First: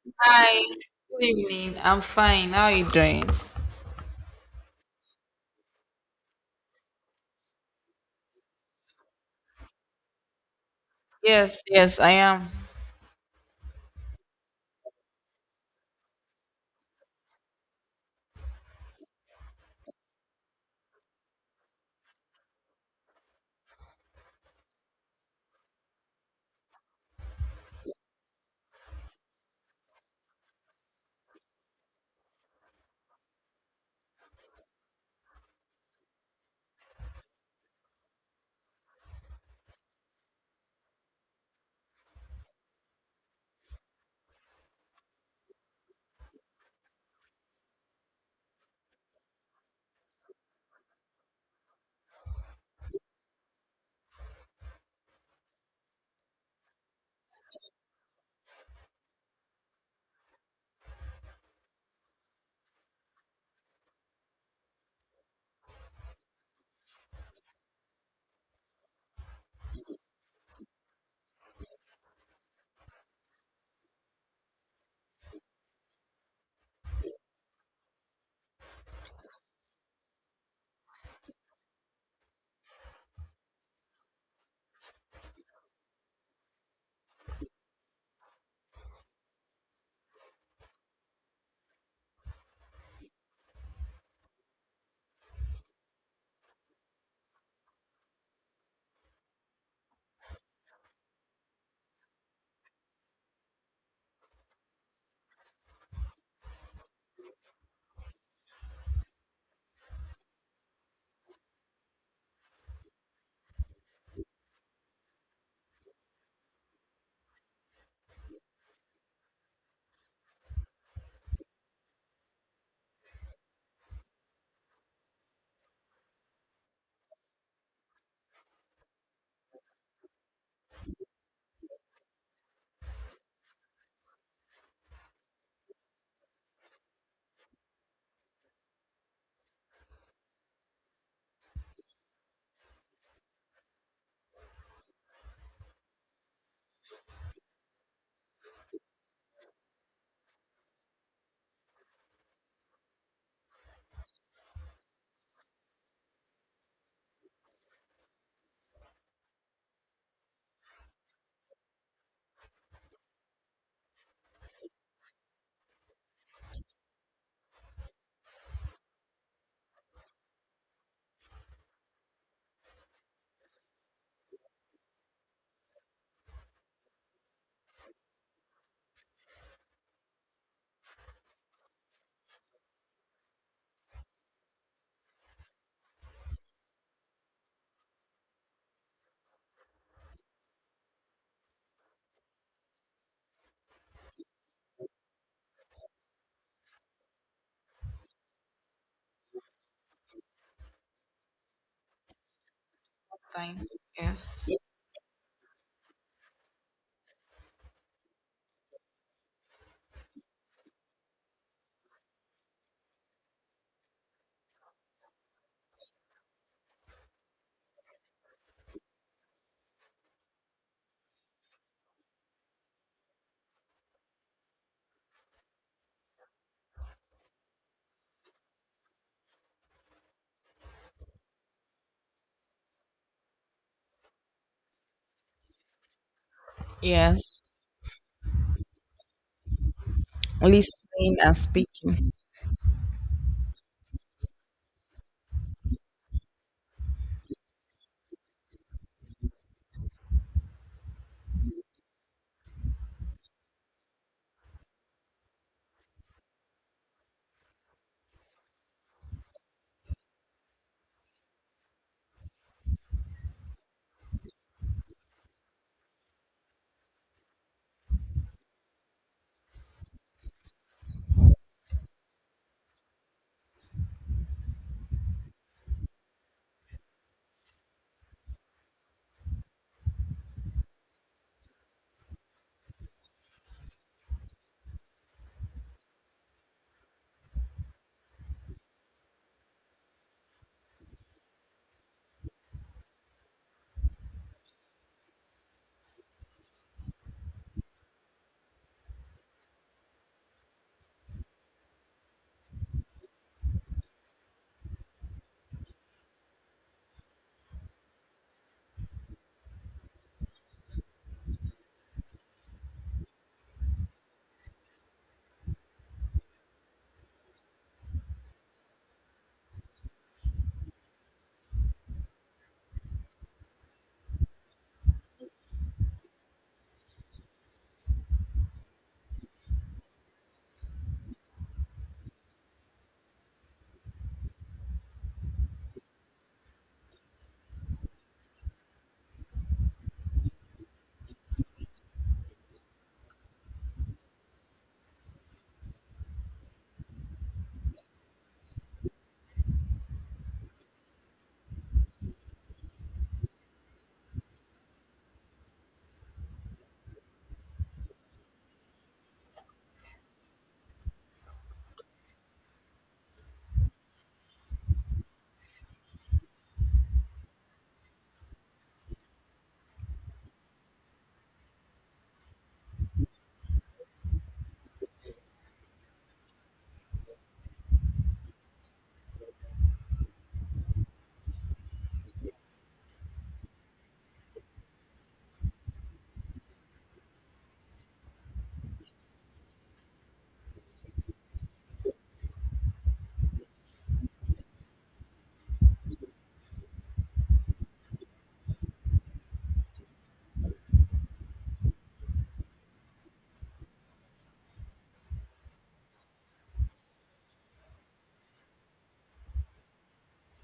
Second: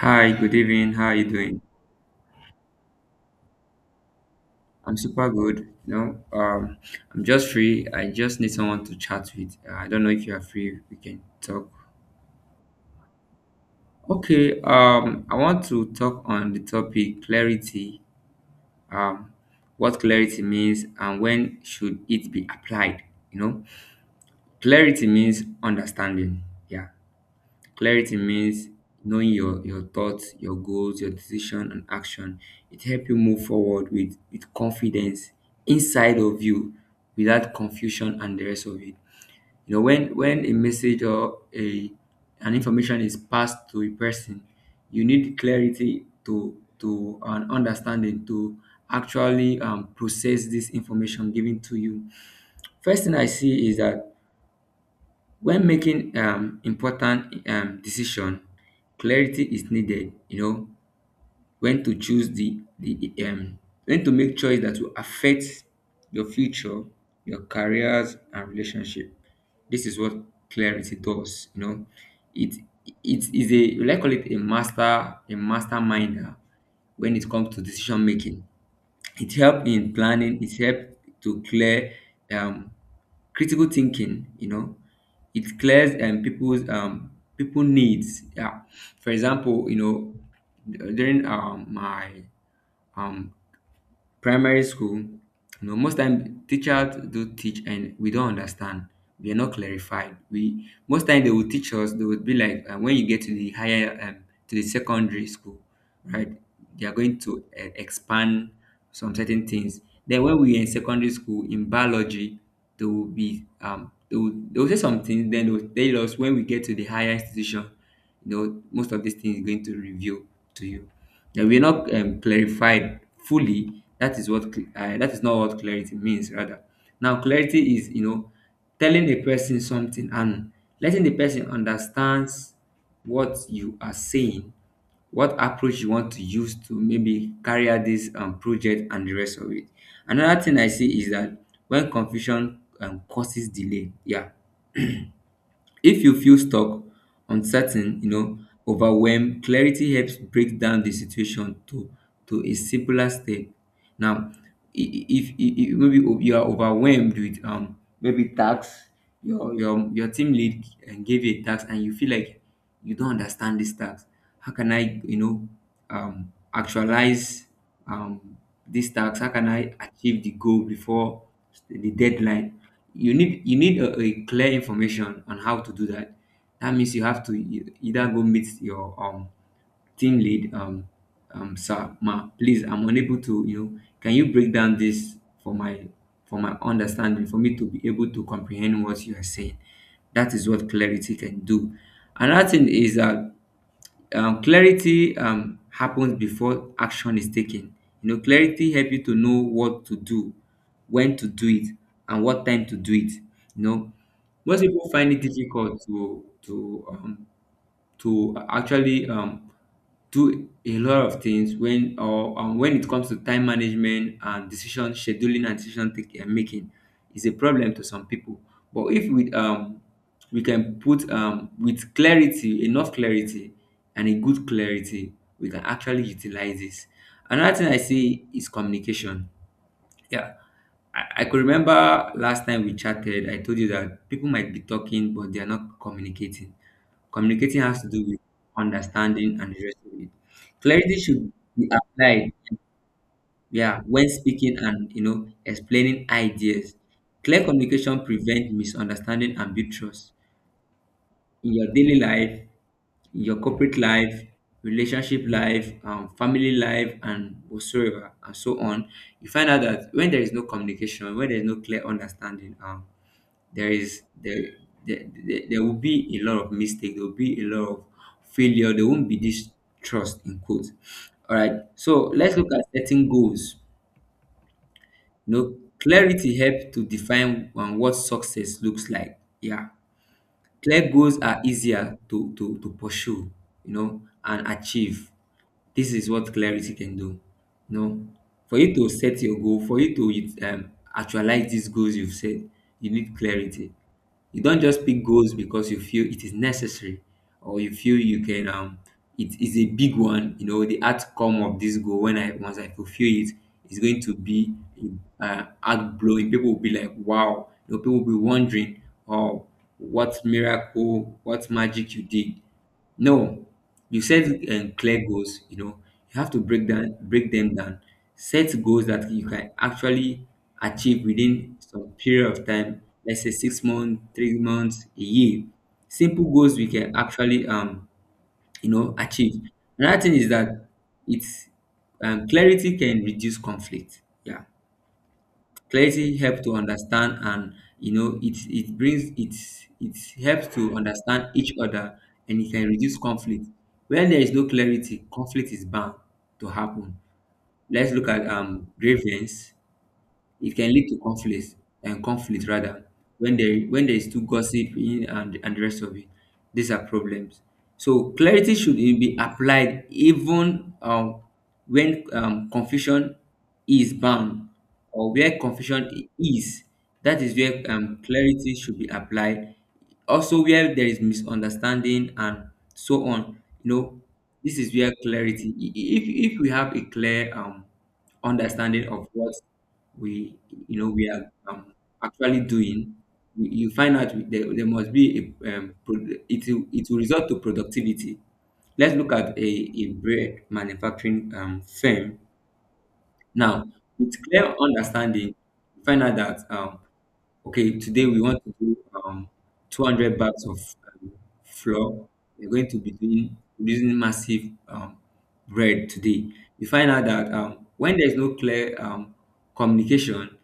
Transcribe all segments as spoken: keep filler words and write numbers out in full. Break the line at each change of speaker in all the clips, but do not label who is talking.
Hi, good
Hi,
evening. How are you
good
doing?
evening. I'm fine. How are you doing?
I'm super good. You know, um, I'm just free. I just need someone to chat with. Uh, I don't know if you are free. We can
Yes,
talk.
yes, I am.
Okay. Um, I want to talk on the topic clarity. Um, what clarity means and when should it be applied? You know, clarity means understanding. Yeah. Clarity means knowing your, your thoughts, your goals, your decision and action. It helps you move forward with, with confidence inside of you without confusion and the rest of it. You know, when when a message or a an information is passed to a person, you need clarity to to an understanding to actually um, process this information given to you. First thing I see is that when making um, important um, decision, clarity is needed, you know, when to choose the the um, when to make choice that will affect your future, your careers and relationship. This is what clarity does, you know. It it is a, we like call it a master, a masterminder when it comes to decision making. It helps in planning, it helps to clear um critical thinking, you know. It clears um people's um people needs. Yeah. For example, you know, during um my um primary school, you know, most time teachers do teach and we don't understand. We are not clarified. We most time they will teach us. They would be like, uh, when you get to the higher, um, to the secondary school, right? They are going to uh, expand some certain things. Then when we are in secondary school in biology, they will be um, they will, they will say some things. Then they will tell us when we get to the higher institution, you know, most of these things is going to reveal to you and we're not um, clarified fully. That is what cl- uh, that is not what clarity means, rather now clarity is, you know, telling a person something and letting the person understand what you are saying, what approach you want to use to maybe carry out this um, project and the rest of it. Another thing I see is that when confusion um, causes delay, yeah, if you feel stuck, uncertain, you know, overwhelmed, clarity helps break down the situation to to a simpler step. Now, i- i- if, if, if maybe o- you are overwhelmed with um maybe tax, your your your team lead uh, gave you a tax and you feel like you don't understand this tax. How can I, you know, um actualize um, this task, how can I achieve the goal before the deadline? You need, you need a, a clear information on how to do that. That means you have to e- either go meet your um team lead, um um sir, ma, please, I'm unable to, you know, can you break down this for my, for my understanding for me to be able to comprehend what you are saying? That is what clarity can do. Another thing is that um clarity um happens before action is taken. You know, clarity help you to know what to do, when to do it, and what time to do it. You
Fine.
know,
Yes,
most people find it difficult to to um to actually um, do a lot of things when or um, when it comes to time management and decision scheduling and decision taking and making is a problem to some people. But if we um, we can put um, with clarity, enough clarity, and a good clarity, we can actually utilize this. Another thing I see is communication, yeah. I, I could remember last time we chatted, I told you that people might be talking, but they are not communicating.
yes.
Communicating has to do with understanding and addressing it. Clarity
Listening
should
and
be
speaking.
applied, yeah, when speaking and you know explaining ideas. Clear communication prevents misunderstanding and build trust. Your daily life, your corporate life, relationship life, um, family life, and whatsoever, and so on, you find out that when there is no communication, when there is no clear understanding, um, there is there, there, there there will be a lot of mistake, there will be a lot of failure, there won't be this trust in quotes. All right, so let's look at setting goals. You know, clarity helps to define um, what success looks like. Yeah. Clear goals are easier to, to, to pursue, you know, and achieve. This is what clarity can do. You know, for you to set your goal, for you to um, actualize these goals you've set, you need clarity. You don't just pick goals because you feel it is necessary or you feel you can um it is a big one, you know, the outcome of this goal when I, once I fulfill it is going to be uh out blowing. People will be like, wow, you know, people will be wondering, oh, what miracle, what magic you did. No, you set um, clear goals. You know, you have to break down, break them down. Set goals that you can actually achieve within some period of time. Let's say six months, three months, a year. Simple goals we can actually um you know achieve. Another thing is that it's um, clarity can reduce conflict. Yeah, clarity helps to understand and you know it it brings it, it helps to understand each other and it can reduce conflict. When there is no clarity, conflict is bound to happen. Let's look at um grievance. It can lead to conflict and conflict rather when there when there is too gossiping and and the rest of it. These are problems. So clarity should be applied even um, when um, confusion is bound or where confusion i- is. That is where um, clarity should be applied. Also, where there is misunderstanding and so on. You know, this is where clarity. i- i- If if we have a clear um understanding of what we, you know, we are um, actually doing, we, you find out there, there must be a um, pro- it, will- it will result to productivity. Let's look at a, a bread manufacturing um, firm. Now with clear understanding, you find out that um, okay, today we want to do um, two hundred bags of um, flour. We're going to be doing using massive um, bread today. We find out that um, when there is no clear um, communication,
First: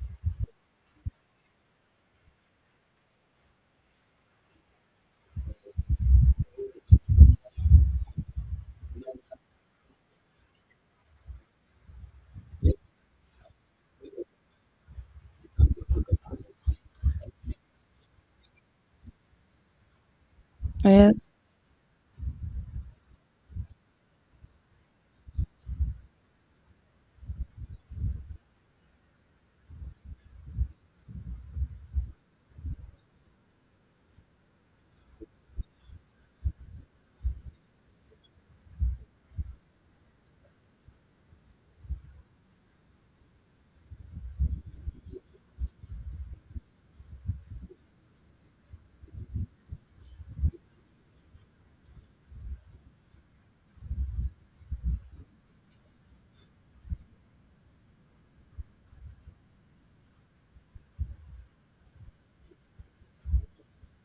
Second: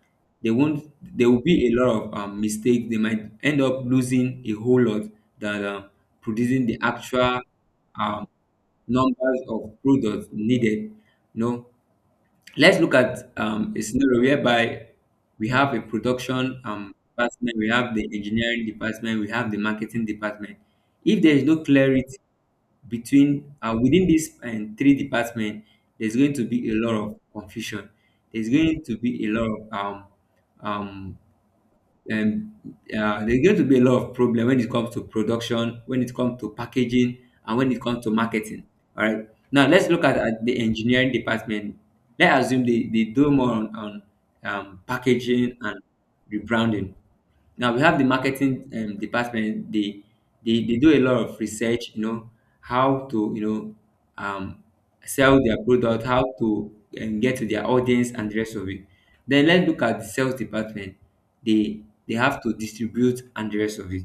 they won't there will be a lot of um, mistakes. They might end up losing a whole lot that um, producing the actual um, numbers of products needed. You know, let's look at um, a scenario whereby we have a production um, department, we have the engineering department, we have the marketing department. If
Yes,
there is no clarity between uh, within these um, three departments, there's going to be a lot of confusion. There's going to be a lot of um, um, um, uh, there's going to be a lot of problem when it comes to production, when it comes to packaging, and when it comes to marketing. All right. Now let's look at, at the engineering department. Let's assume they, they do more on, on um, packaging and rebranding. Now we have the marketing um, department. They, they they do a lot of research. You know how to, you know, um, sell their product, how to um, get to their audience, and the rest of it. Then let's look at the sales department. They they have to distribute and the rest of it.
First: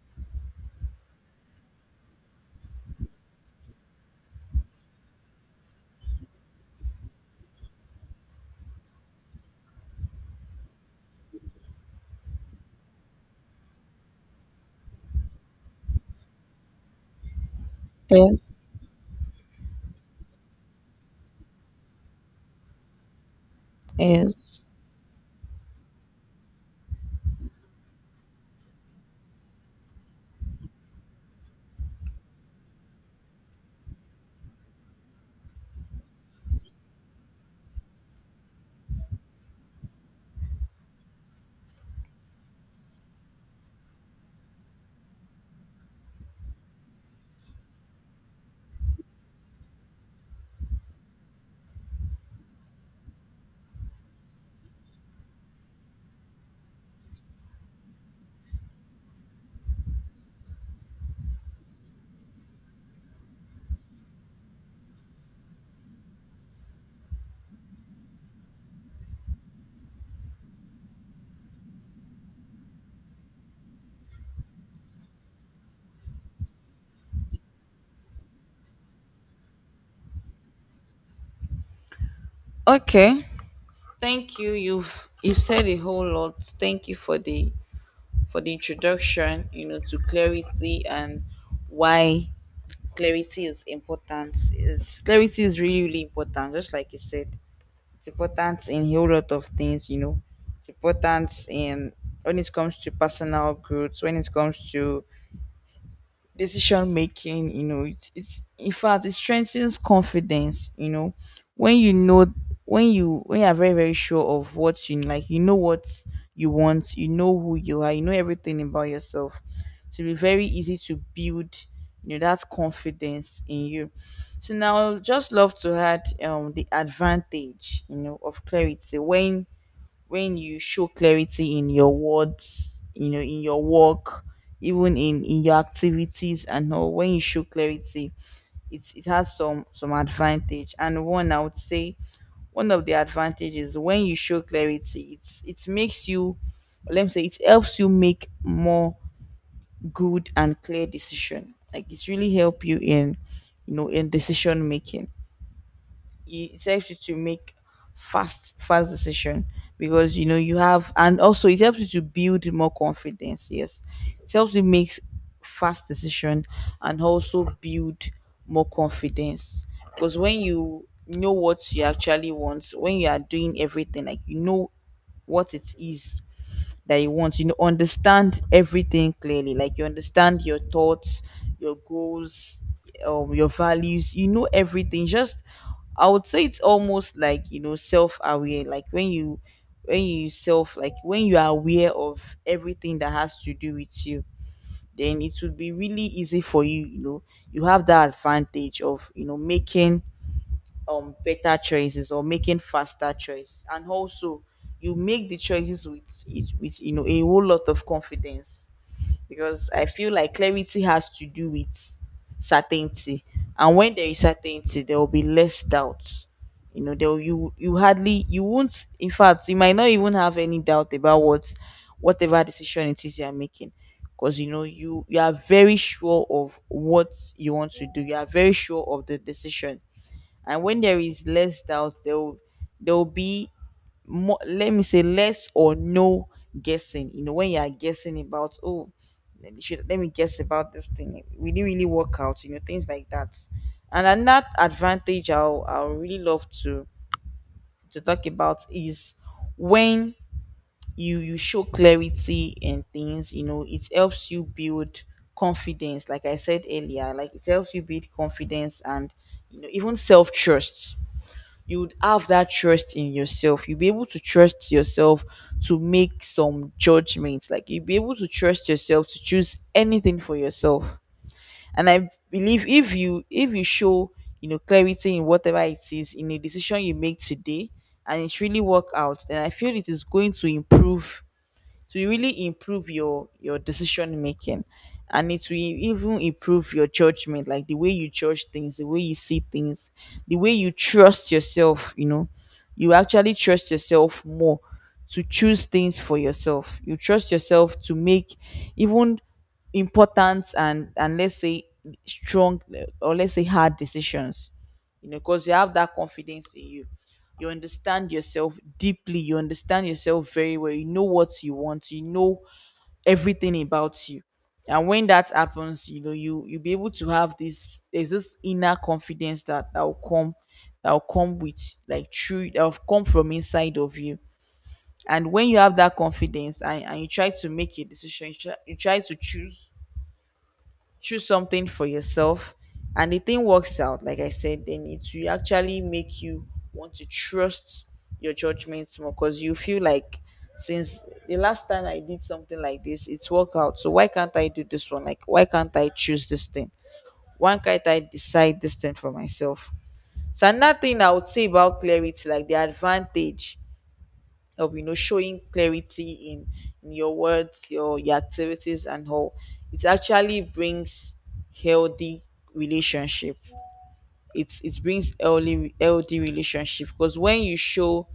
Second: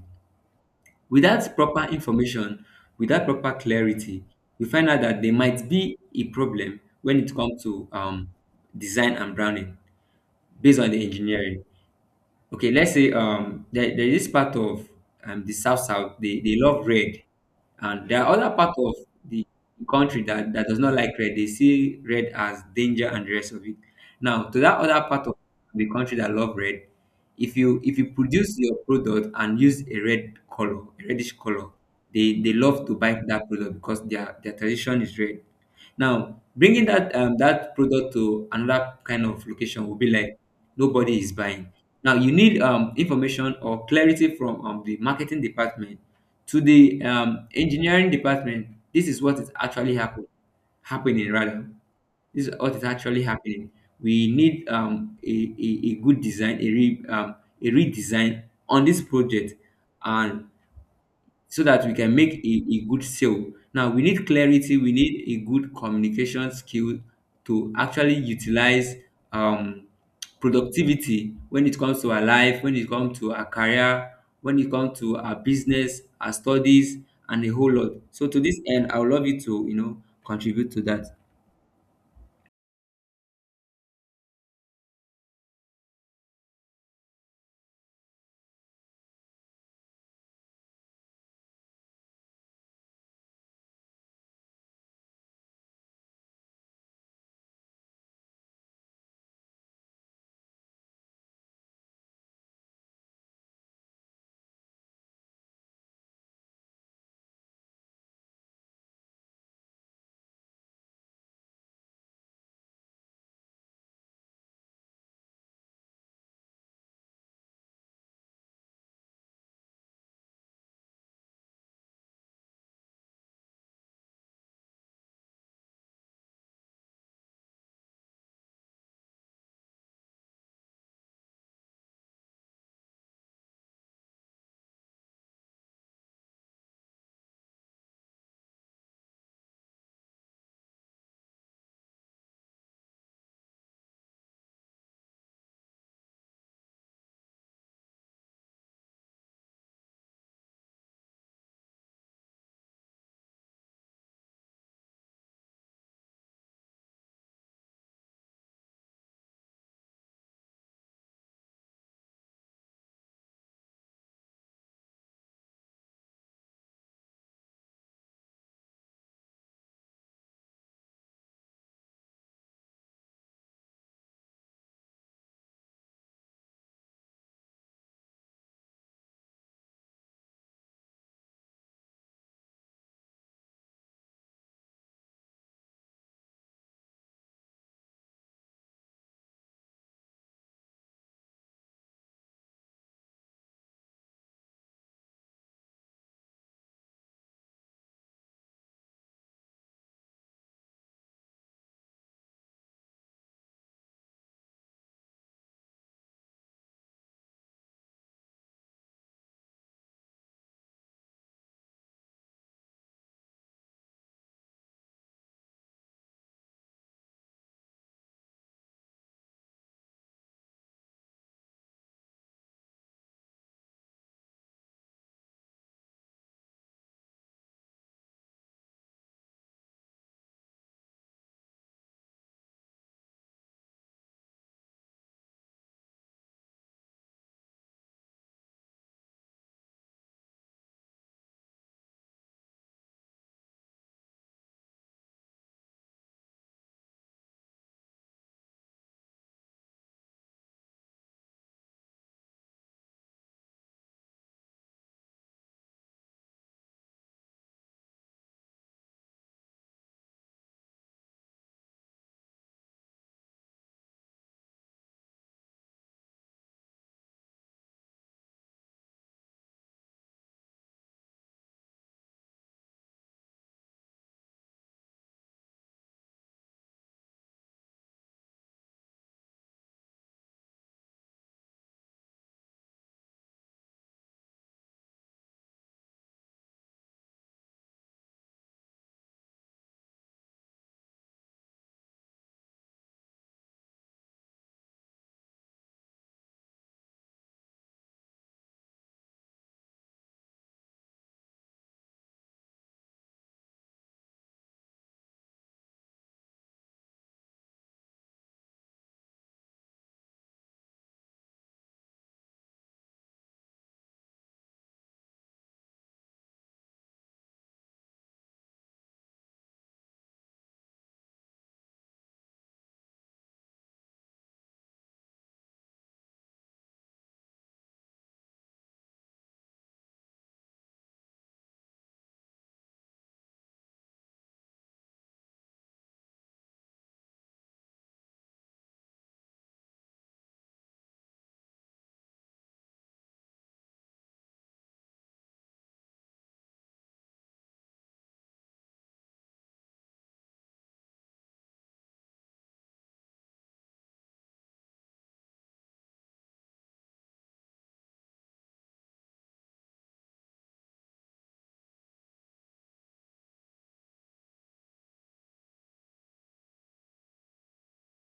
Without proper information, without proper clarity, we find out that there might be a problem when it comes to um, design and branding based on the engineering. Okay, let's say um there, there is part of um the South South, they, they love red, and there are other
yes,
part of the country that, that does not like red. They see red as danger and the rest of it. Now, to
yes.
that other part of the country that love red, if you if you produce your product and use a red color, a reddish color, they they love to buy that product because their their tradition is red. Now, bringing that um, that product to another kind of location will be like nobody is buying. Now you need um, information or clarity from um, the marketing department to the um, engineering department. This is what is actually happen, happening rather. This is what is actually happening. We need um, a, a, a good design, a, re, um, a redesign on this project, and so that we can make a, a good sale. Now we need clarity, we need a good communication skill to actually utilize um, productivity when it comes to our life, when it comes to our career, when it comes to our business, our studies, and a whole lot. So to this end, I would love you to, you know, contribute to that.
Okay. Thank you. You've you've said a whole lot. Thank you for the for the introduction. You know, to clarity and why clarity is important. Is clarity is really really important. Just like you said. It's important in a whole lot of things, you know. It's important in when it comes to personal growth, when it comes to decision making. You know, it's, it's in fact, it strengthens confidence. You know, when you know, when you when you are very very sure of what you like, you know what you want, you know who you are, you know everything about yourself. So it'll be very easy to build, you know, that confidence in you. So now I'll just love to add um the advantage, you know, of clarity, when when you show clarity in your words, you know, in your work, even in in your activities and all. When you show clarity, it's it has some some advantage. And one, I would say, one of the advantages, when you show clarity, it's it makes you, let me say, it helps you make more good and clear decision. Like it's really help you in, you know, in decision making. It helps you to make fast fast decision because you know you have. And also it helps you to build more confidence. Yes. It helps you make fast decision and also build more confidence, because when you know what you actually want, when you are doing everything, like, you know what it is that you want. You know, understand everything clearly. Like you understand your thoughts, your goals, um, your values. You know everything. Just, I would say, it's almost like, you know, self aware. Like when you when you self, like when you are aware of everything that has to do with you, then it would be really easy for you, you know. You have that advantage of, you know, making um better choices or making faster choices, and also you make the choices with with you know, a whole lot of confidence. Because I feel like clarity has to do with certainty. And when there is certainty, there will be less doubt. You know, there will- you, you hardly, you won't, in fact, you might not even have any doubt about what whatever decision it is you are making, because you know you you are very sure of what you want to do, you are very sure of the decision. And when there is less doubt, there will, there will be more, let me say, less or no guessing. You know, when you are guessing about, oh, let me, should, let me guess about this thing, we didn't really work out, you know, things like that. And another advantage i'll i'll really love to to talk about is, when you you show clarity in things, you know, it helps you build confidence, like I said earlier. Like it helps you build confidence, and you know, even self-trust. You would have that trust in yourself. You'll be able to trust yourself to make some judgments. Like you'll be able to trust yourself to choose anything for yourself. And I believe, if you if you show, you know, clarity in whatever it is, in a decision you make today, and it's really work out, then I feel it is going to improve, to really improve your your decision making. And it will even improve your judgment, like the way you judge things, the way you see things, the way you trust yourself, you know. You actually trust yourself more, to choose things for yourself. You trust yourself to make even important, and and let's say strong, eh, or let's say hard decisions, you know, because you have that confidence in you. You understand yourself deeply, you understand yourself very well, you know what you want, you know everything about you. And when that happens, you know, you you'll be able to have this, there's this inner confidence that that will come, that will come with, like, true, that will come from inside of you. And when you have that confidence, and, and you try to make a decision, you try, you try to choose, choose something for yourself, and the thing works out, like I said, then it will actually make you want to trust your judgments more, because you feel like, since the last time I did something like this, it's worked out, so why can't I do this one, like why can't I choose this thing, why can't I decide this thing for myself. So another thing I would say about clarity, like the advantage of, you know, showing clarity in, in your words, your your activities and all, it actually brings healthy relationship. It it brings healthy healthy relationship, because when you show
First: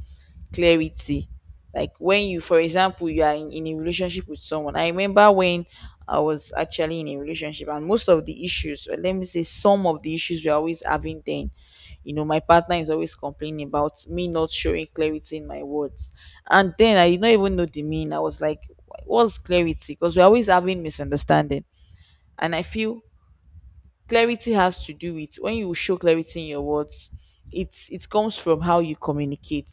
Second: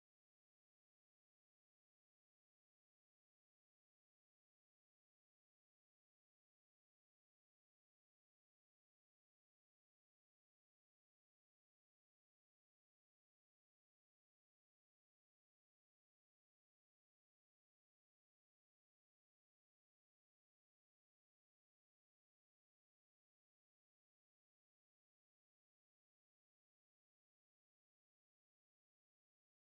clarity. Like when you, for example, you are in, in a relationship with someone. I remember when I was actually in a relationship, and most of the issues, or let me say, some of the issues we're always having then, you know, my partner is always complaining about me not showing clarity in my words. And then I did not even know the mean. I was like, what's clarity? Because we're always having misunderstanding. And I feel clarity has to do with, when you show clarity in your words, it's it comes from how you communicate,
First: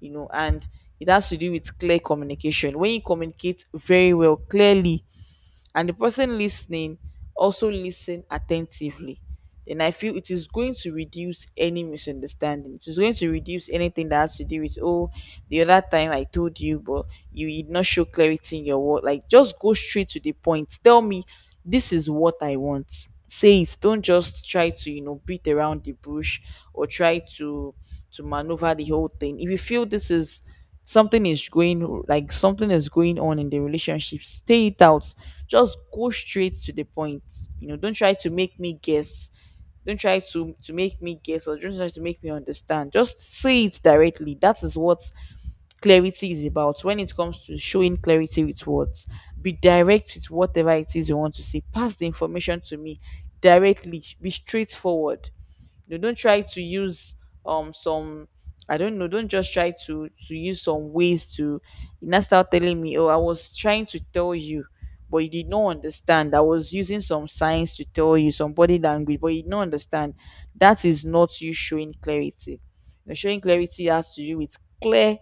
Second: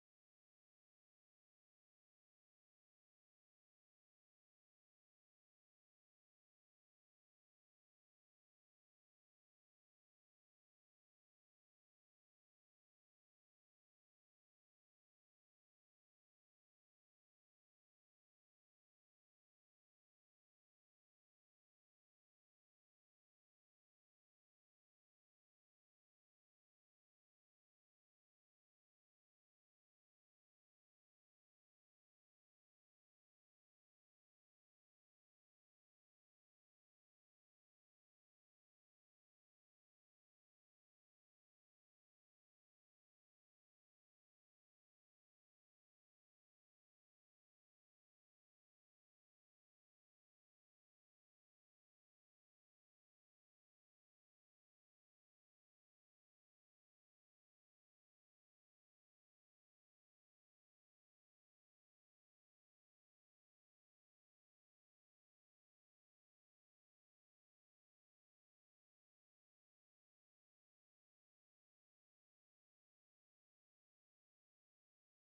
you know. And it has to do with clear communication. When you communicate very well, clearly, and the person listening also listen attentively, then I feel it is going to reduce any misunderstanding. It is going to reduce anything that has to do with, oh, the other time I told you, but you did not show clarity in your word. Like, just go straight to the point, tell me, this is what I want. Say it. Don't just try to, you know, beat around the bush, or try to to maneuver the whole thing. If you feel this is, something is going, like something is going on in the relationship, stay it out. Just go straight to the point. You know, don't try to make me guess. Don't try to to make me guess, or don't try to make me understand. Just say it directly. That is what clarity is about. When it comes to showing clarity with words, be direct. With whatever it is you want to say, pass the information to me directly. Be straightforward. They don't try to use um some, I don't know, don't just try to to use some ways to, you now start telling me, oh, I was trying to tell you, but you did not understand. I was using some signs to tell you, some body language, but you did not understand. That is not you showing clarity. You're showing clarity has to do with clear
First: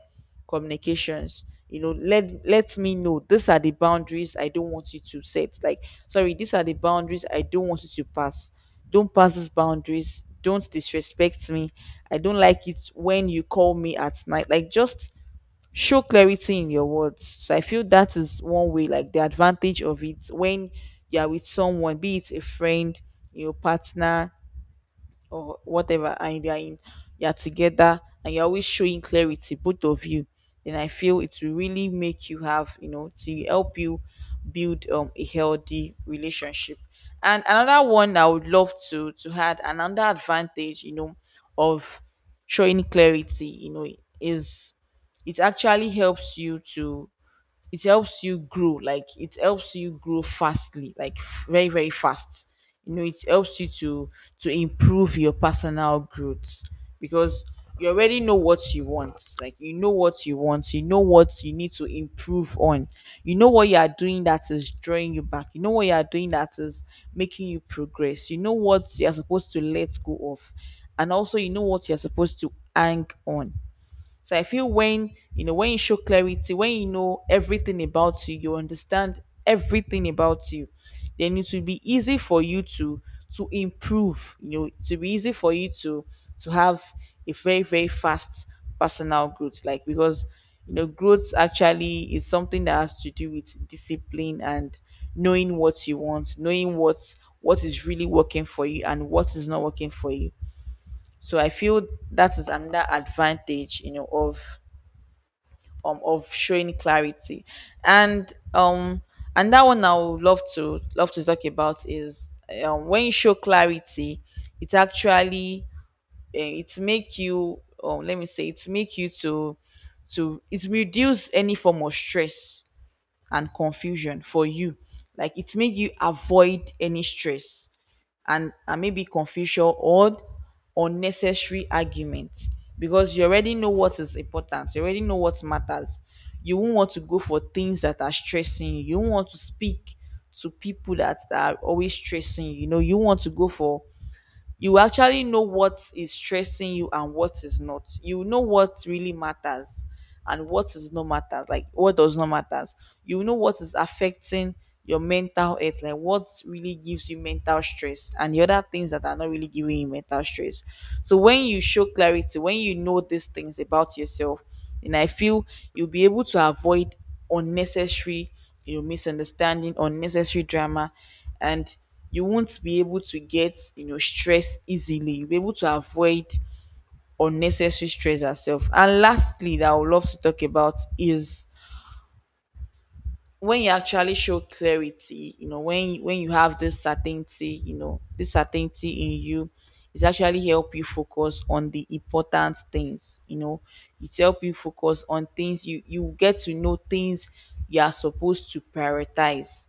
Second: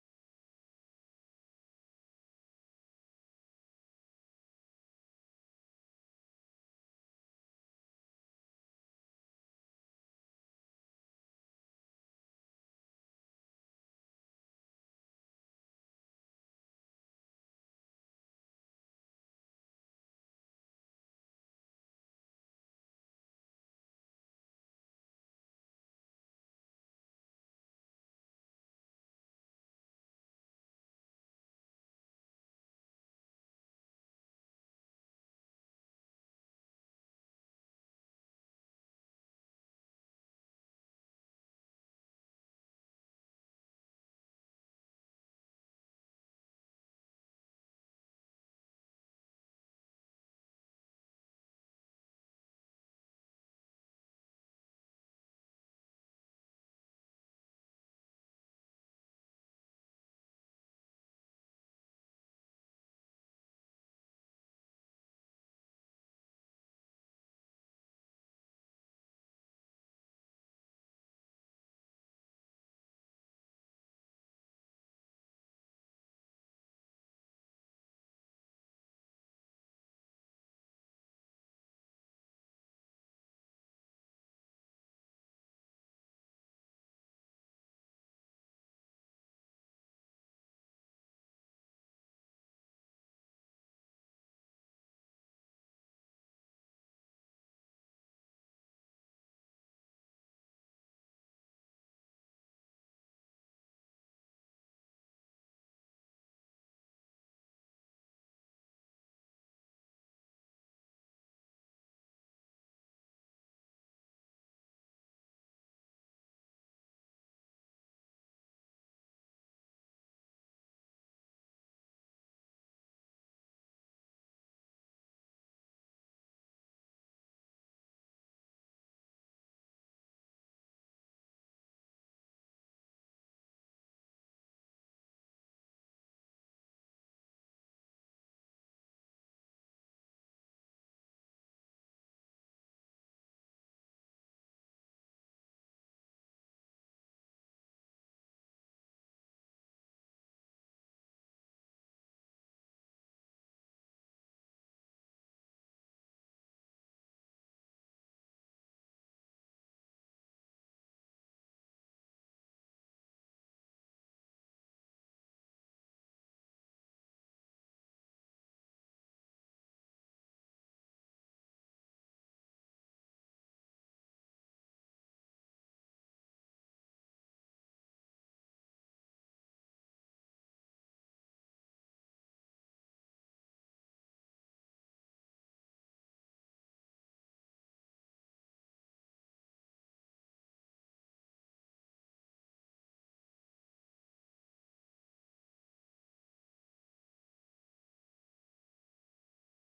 communications. You know, let let me know, these are the boundaries, I don't want you to set, like, sorry, these are the boundaries I don't want you to pass. Don't pass these boundaries. Don't disrespect me. I don't like it when you call me at night. Like, just show clarity in your words. So I feel that is one way, like the advantage of it. When you are with someone, be it a friend, your partner, or whatever, and you are in you're together, and you're always showing clarity, both of you, then I feel it will really make you have, you know, to help you build um a healthy relationship. And another one I would love to to add, another advantage, you know, of showing clarity, you know, is, it actually helps you to, it helps you grow. Like it helps you grow fastly, like f- very very fast. You know, it helps you to to improve your personal growth, because you already know what you want. Like you know what you want, you know what you need to improve on, you know what you are doing that is drawing you back, you know what you are doing that is making you progress, you know what you are supposed to let go of, and also you know what you are supposed to hang on. So I feel, when you know, when you show clarity, when you know everything about you, you understand everything about you, then it will be easy for you to to improve. You know, to be easy for you to to have a very very fast personal growth. Like, because you know growth actually is something that has to do with discipline and knowing what you want, knowing what what is really working for you and what is not working for you. So I feel that is another advantage, you know, of um of showing clarity and um and that one I would love to love to talk about is um, when you show clarity, it actually eh, it make you um, let me say it make you to to it reduce any form of stress and confusion for you. Like it make you avoid any stress and, and maybe confusion or unnecessary arguments, because you already know what is important, you already know what matters. You won't want to go for things that are stressing you. You won't want to speak to people that, that are always stressing you. You know, you want to go for you actually know what is stressing you and what is not. You know what really matters and what is not matter, like what does not matter. You know what is affecting your mental health, like what really gives you mental stress and the other things that are not really giving you mental stress. So when you show clarity, when you know these things about yourself, and I feel you'll be able to avoid unnecessary, you know, misunderstanding, unnecessary drama, and you won't be able to get, you know, stress easily. You'll be able to avoid unnecessary stress herself. And lastly, that I would love to talk about is when you actually show clarity, you know, when you- when you have this certainty, you know, this certainty in you, it's actually help you focus on the important things. You know, it's help you focus on things you you get to know things you are supposed to prioritize.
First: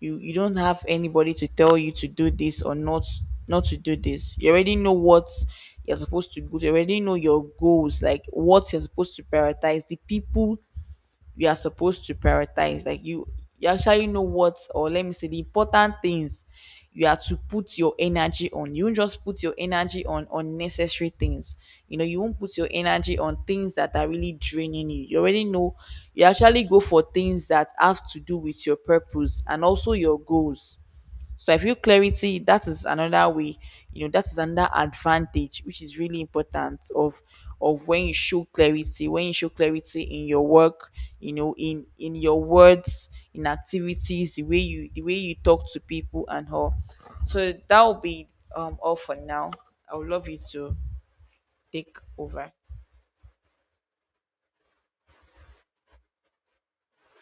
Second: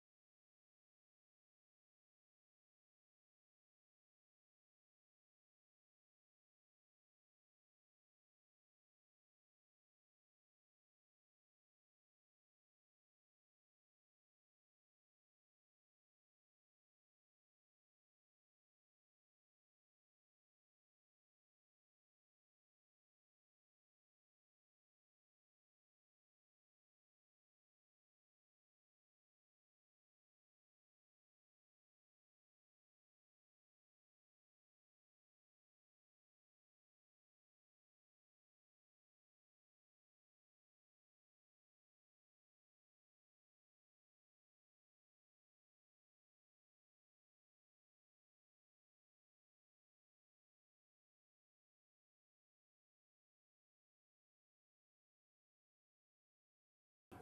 You you don't have anybody to tell you to do this or not not to do this. You already know what you're supposed to do. You already know your goals, like what you're supposed to prioritize, the people you are supposed to prioritize. Like you you actually know what, or let me say the important things you are to put your energy on. You won't just put your energy on unnecessary things. You know, you won't put your energy on things that are really draining you. You already know, you actually go for things that have to do with your purpose and also your goals. So I feel clarity, that is another way, you know, that is another advantage which is really important of of when you show clarity, when you show clarity in your work, you know, in in your words, in activities, the way you the way you talk to people and all. So that will be um all for now. I would love you to take over.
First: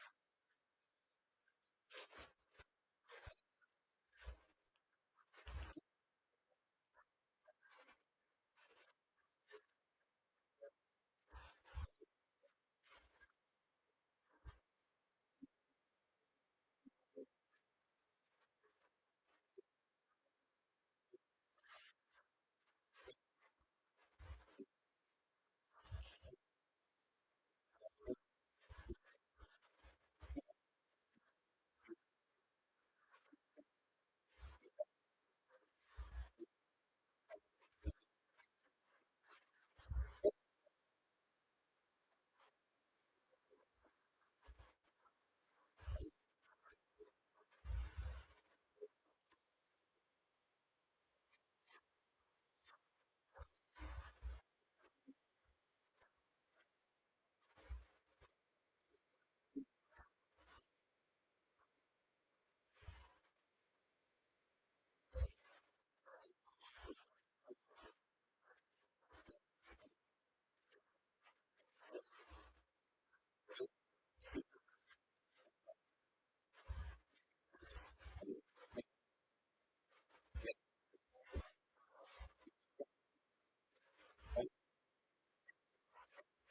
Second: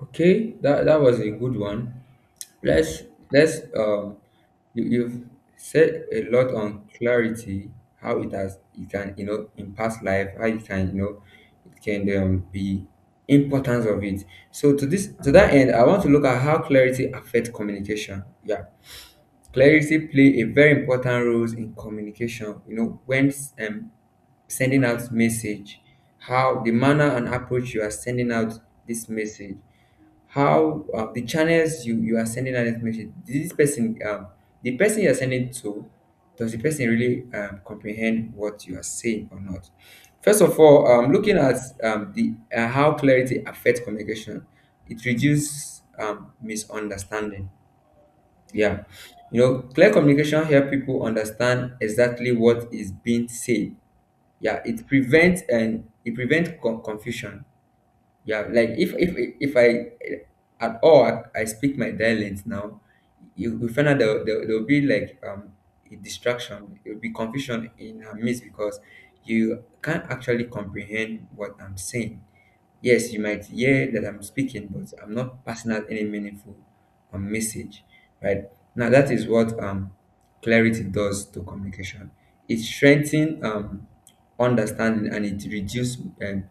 Okay, that that was a good one. Let's let's um you, you've said a lot on clarity, how it has it can you know impact life, how it can you know it can um, be importance of it. So to this to that end, I want to look at how clarity affects communication. Yeah, clarity play a very important role in communication. You know, when um, sending out message, how the manner and approach you are sending out this message, how uh, the channels you you are sending out this message. Did this person, um, the person you are sending to, does the person really um, comprehend what you are saying or not? First of all, um, looking at um, the uh, how clarity affects communication, it reduces um, misunderstanding, yeah. You know, clear communication help people understand exactly what is being said. Yeah, it prevents and it prevents con- confusion, yeah. Like if if if i at all i speak my dialect now, you will find out there, there, there will be like um a distraction, there will be confusion in her midst because you can't actually comprehend what I'm saying. Yes, you might hear that I'm speaking, but I'm not passing out any meaningful um, message. Right. Now that is what um clarity does to communication. It strengthens um understanding and it reduce um,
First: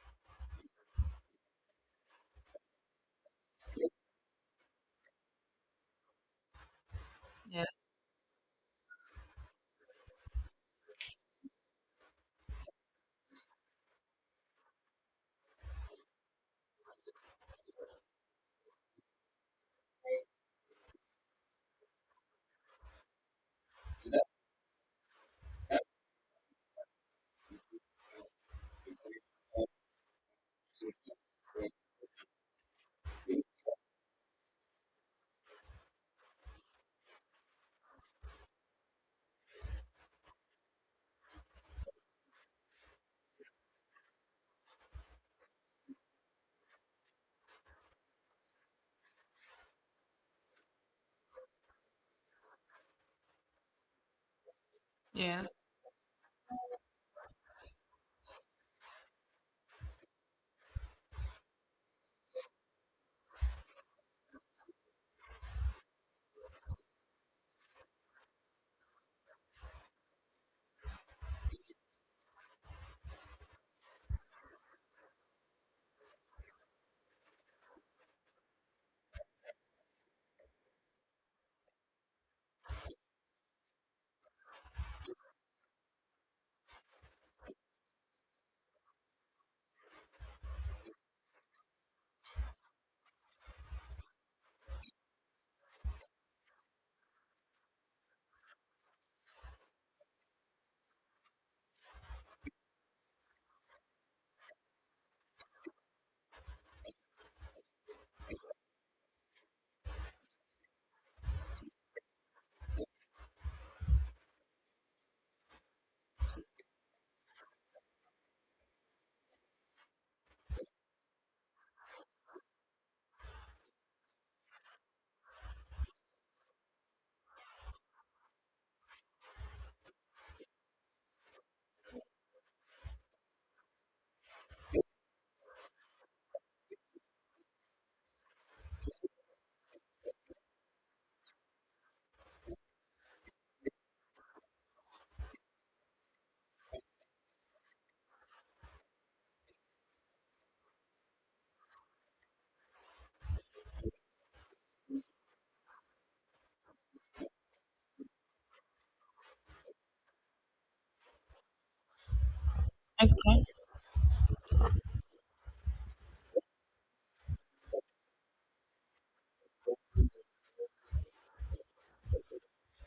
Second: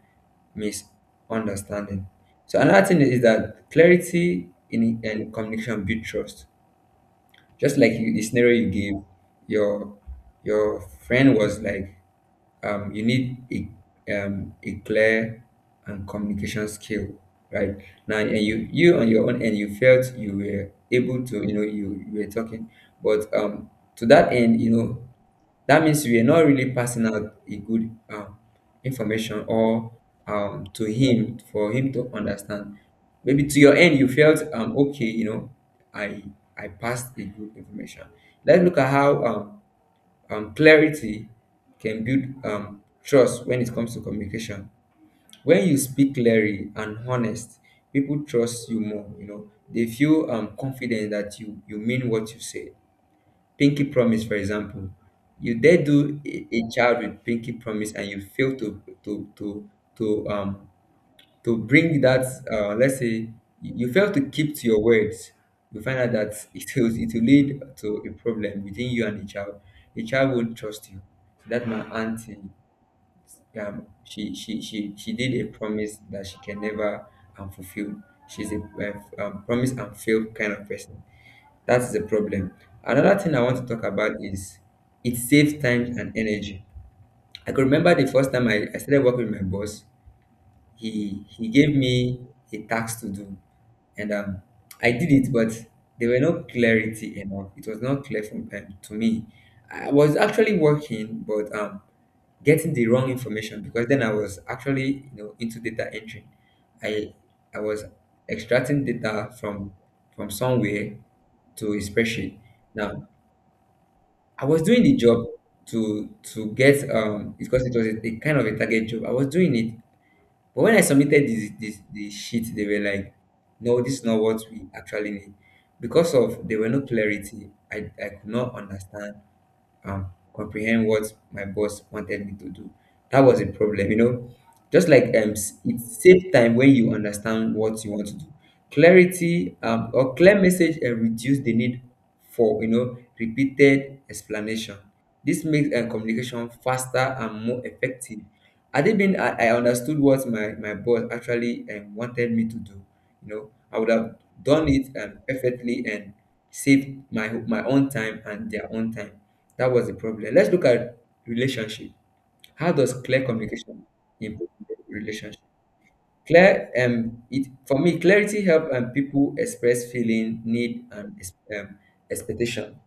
misunderstanding. So another thing is that clarity in and communication build trust. Just
Yes.
like you, the scenario you gave, your your friend was like, um, you need a um, a clear and communication skill, right? Now and you you on your own end you felt you were able to, you know, you, you were talking, but um to that end, you know, that means we are not really passing out a good um, information or um, to him for him to understand. Maybe to your end, you felt um, okay, you know, I I passed a good information. Let's look at how um, um, clarity can build um, trust when it comes to communication. When you speak clearly and honest, people trust you more. You know, they feel um, confident that you you mean what you say. Pinky Promise, for example,
Yes.
you dare do a, a child with Pinky Promise and you fail to to to to um to bring that, uh, let's say you fail to keep to your words, you find out that it will it will lead to a problem between you and the child. The child won't trust you. That's my auntie. um, she she she she did a promise that she can never um, fulfill. She's a uh, um, promise and fail kind of person. That's the problem. Another thing I want to talk about is it saves time and energy. I could remember the first time I, I started working with my boss. He he gave me a task to do, and um, I did it, but there were no clarity enough. It was not clear from um, to me. I was actually working, but um, getting the wrong information because then I was actually you know into data entry. I I was extracting data from from somewhere to a spreadsheet. Now I was doing the job to to get, um because it was a, a kind of a target job. I was doing it, but when I submitted this this the sheet, they were like, no, this is not what we actually need. Because of there were no clarity, I, I could not understand um, comprehend what my boss wanted me to do. That was a problem, you know. Just like um, s- it saves time when you understand what you want to do. Clarity, um, or clear message and reduce the need for you know repeated explanation. This makes uh, communication faster and more effective. Had it been I, I understood what my, my boss actually um, wanted me to do, you know, I would have done it, um, perfectly, and saved my my own time and their own time. That was the problem. Let's look at relationship. How does clear
Okay.
communication improve relationship? Clear, um, it for me, clarity help and people express feeling, need, and ex- um, expectation.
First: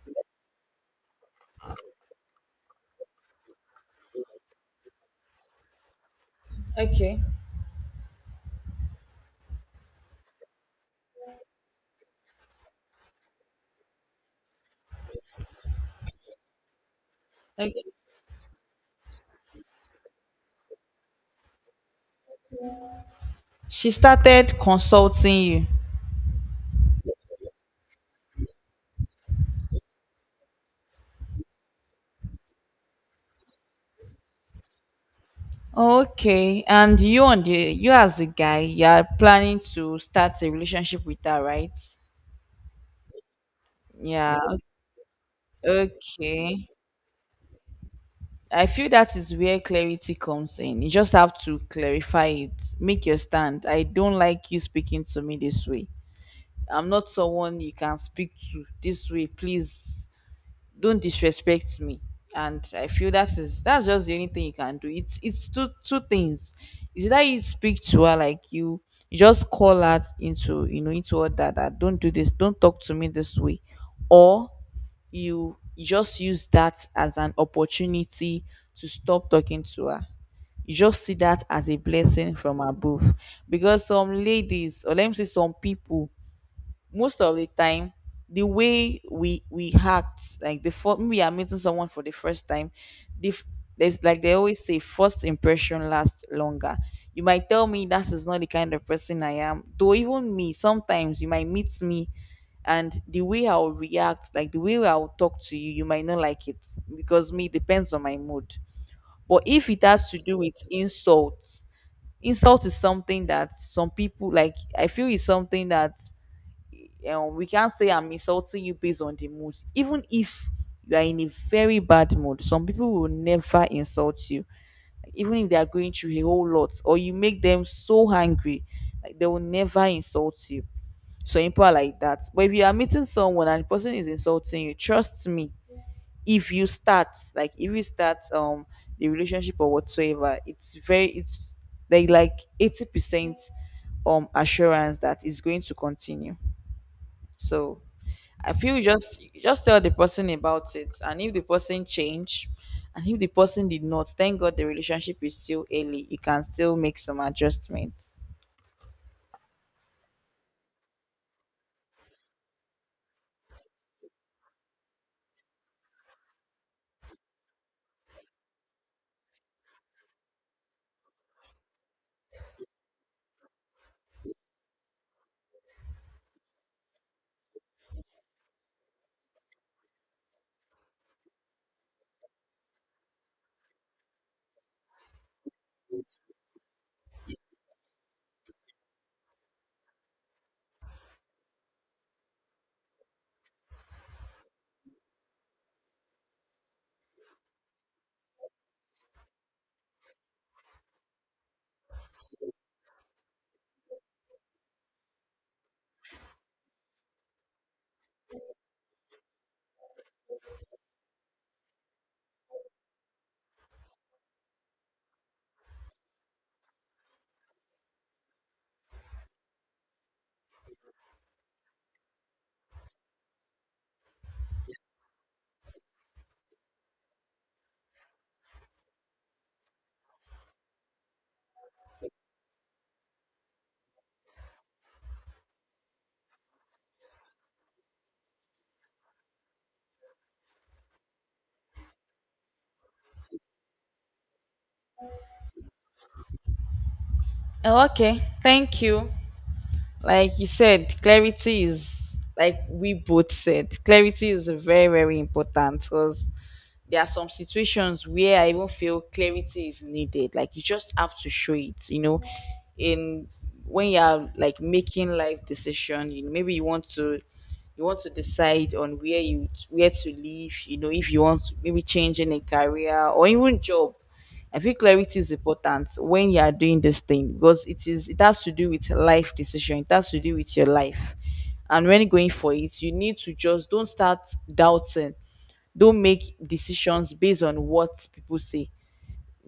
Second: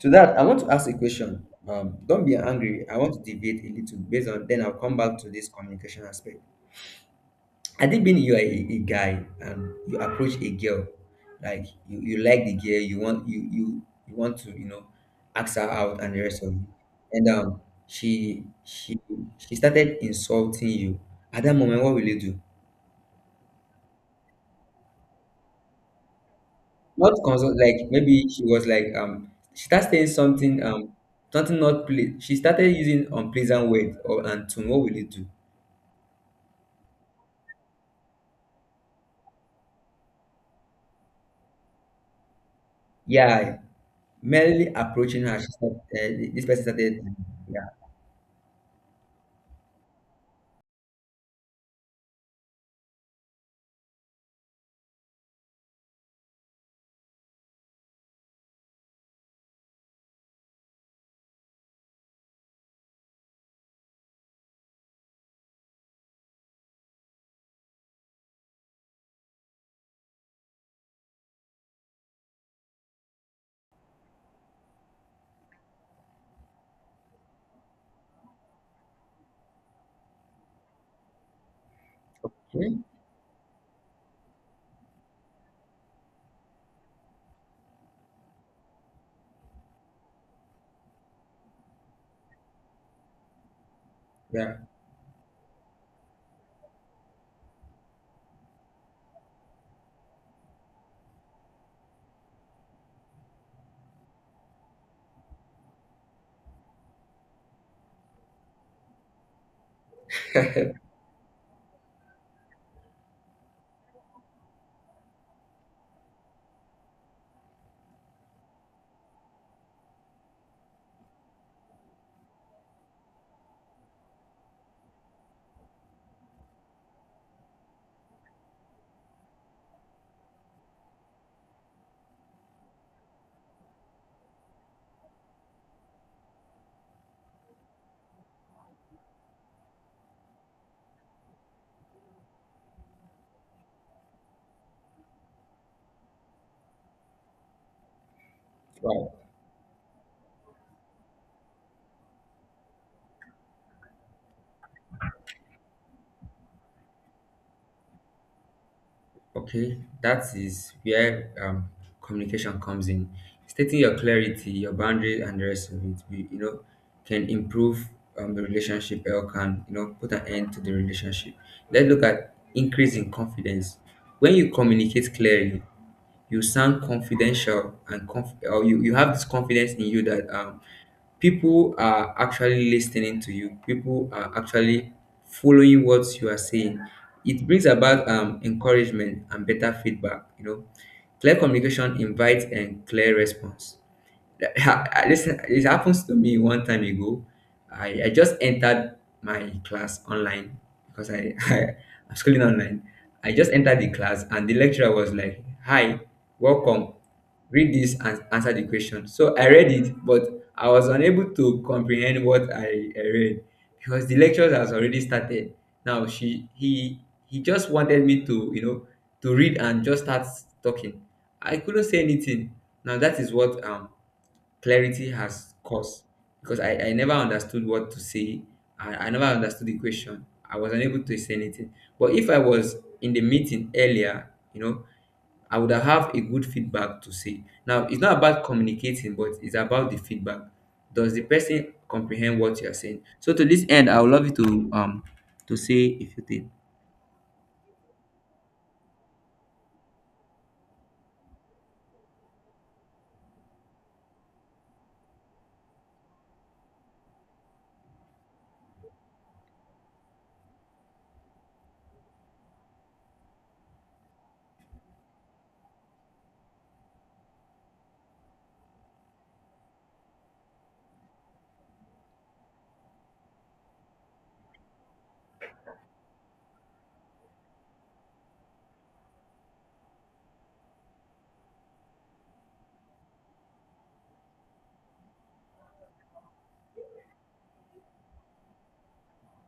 To that, I want to ask a question. Um, don't be angry. I want to deviate a little based on. Then I'll come back to this communication aspect.
Okay.
I think being you are a, a guy and you approach a girl, like you, you like the girl, you want you you you want to you know ask her out and the rest of you, and um
Okay.
she she she started insulting you. At that moment, what will you do?
She started consulting you.
Not consult, like maybe she was like um she started saying something, um something not ple. She started using unpleasant words or and tone. What will you do?
Okay, and you and the you as a guy, you are planning to start a relationship with her, right?
Yeah,
Yeah.
merely approaching her, she said, uh, this person
Okay.
started. Yeah,
I feel that is where clarity comes in. You just have to clarify it. Make your stand. I don't like you speaking to me this way. I'm not someone you can speak to this way. Please don't disrespect me, and I feel that is that's just the only thing you can do. It's it's two two things. Is that you speak to her like you you just call her into, you know, into all that, that don't do this, don't talk to me this way, or you you just use that as an opportunity to stop talking to her. You just see that as a blessing from
okay,
above. Because some ladies, or let me say some people, most of the time, the way we we act, like the first we are meeting someone for the first time, the f- there's like they
yeah,
always say first impression lasts longer. You might tell me that is not the kind of person I am, though. Even me sometimes, you might meet me and the way I'll react, like the way I'll talk to you, you might not like it, because me, it depends on my mood. But if it has to do with insults, insult is something that some people, like I feel is something that um, we can't say I'm insulting you based on the mood. Even if you are in a very bad mood, some people will never insult you, even if they are going through a whole lot, or you make them so angry, like they will never insult you. So people are like that. But if you are meeting someone and the person is insulting you, trust me, if you start, like if you start um the relationship or whatsoever, it's very it's like like eighty percent um assurance that it's going to continue. So I feel you
wow.
just you just tell the person about it, and if the person change, and if the person did not, thank God the relationship is still early. You can still make some adjustments.
Okay, that is where um, communication comes in. Stating your clarity, your boundaries, and the rest of it, we- you know, can improve, um, the relationship or can, you know, put an end to the relationship. Let's look at increasing confidence. When you communicate clearly, you sound confidential and conf- or you, you have this confidence in you, that um, people are actually listening to you, people are actually following what you are saying. It brings about, um, encouragement and better feedback. You know clear communication invites and clear response. I- Listen, it happens to me one time ago. I, I just entered my class online, because I, I I'm schooling online. I just entered the class and the lecturer was like, "Hi, welcome. Read this and answer the question." So I read it, but I was unable to comprehend what I, I read, because the lecture has already started. Now she he he just wanted me to, you know, to read and just start talking. I couldn't say anything. Now that is what um clarity has cost, because I, I never understood what to say. I, I never understood the question. I was unable to say anything. But if I was in the meeting earlier, you know, I would have a good feedback to say. Now, it's not about communicating, but it's about the feedback. Does the person comprehend what you are saying? So to this end, I would love you to um to say if you think.
Oh, okay, thank you. Like you said, clarity is, like we both said, clarity is very very important, because there are some situations where I even feel clarity is needed. Like you just have to show it, you know, in when you are like making life decision, you know, maybe you want to you want to decide on where you where to live, you know, if you want to maybe changing a career or even job. I feel clarity is important when you are doing this thing, because it is it has to do with life decision. It has to do with your life. And when going for it, you need to just don't start doubting, don't make decisions based on what people say,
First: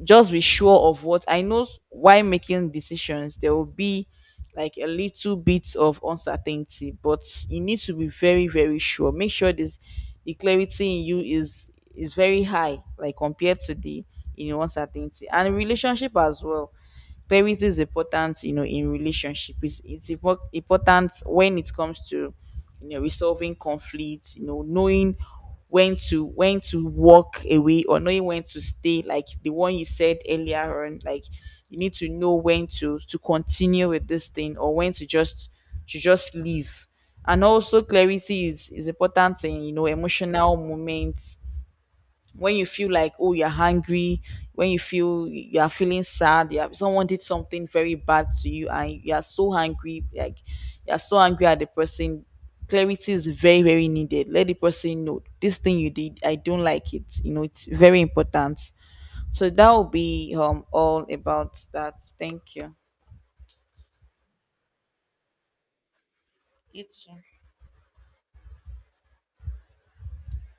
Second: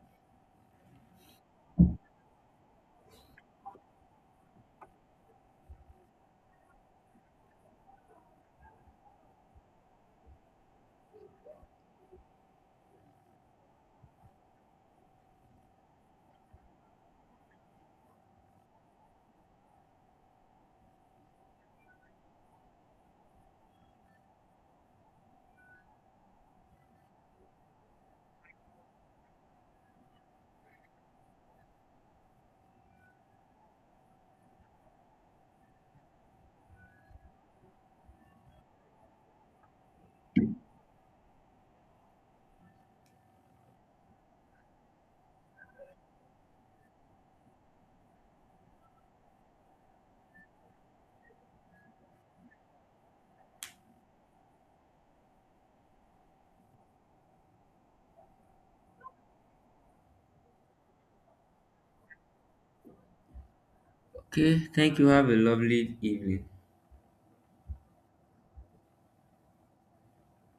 just be sure of what I know. While making decisions, there will be like a little bit of uncertainty, but you need to be very very sure, make sure this the clarity in you is is very high, like compared to the, you know, uncertainty. And relationship as well. Clarity is important, you know, in relationship. It's, it's impor- important when it comes to, you know, resolving conflicts, you know, knowing when to when to walk away, or knowing when to stay, like the one you said earlier on. Like you need to know when to to continue with this thing, or when to just to just leave. And also clarity is is important in, you know, emotional moments. When you feel like, oh, you're hungry, when you feel you're feeling sad, you have someone did something very bad to you and you're so angry, like you're so angry at the person, clarity is very very needed. Let the person know this thing you did, I don't like it, you know, it's very important. So that will be um all about that. Thank you.
Okay, thank you. Have a lovely evening.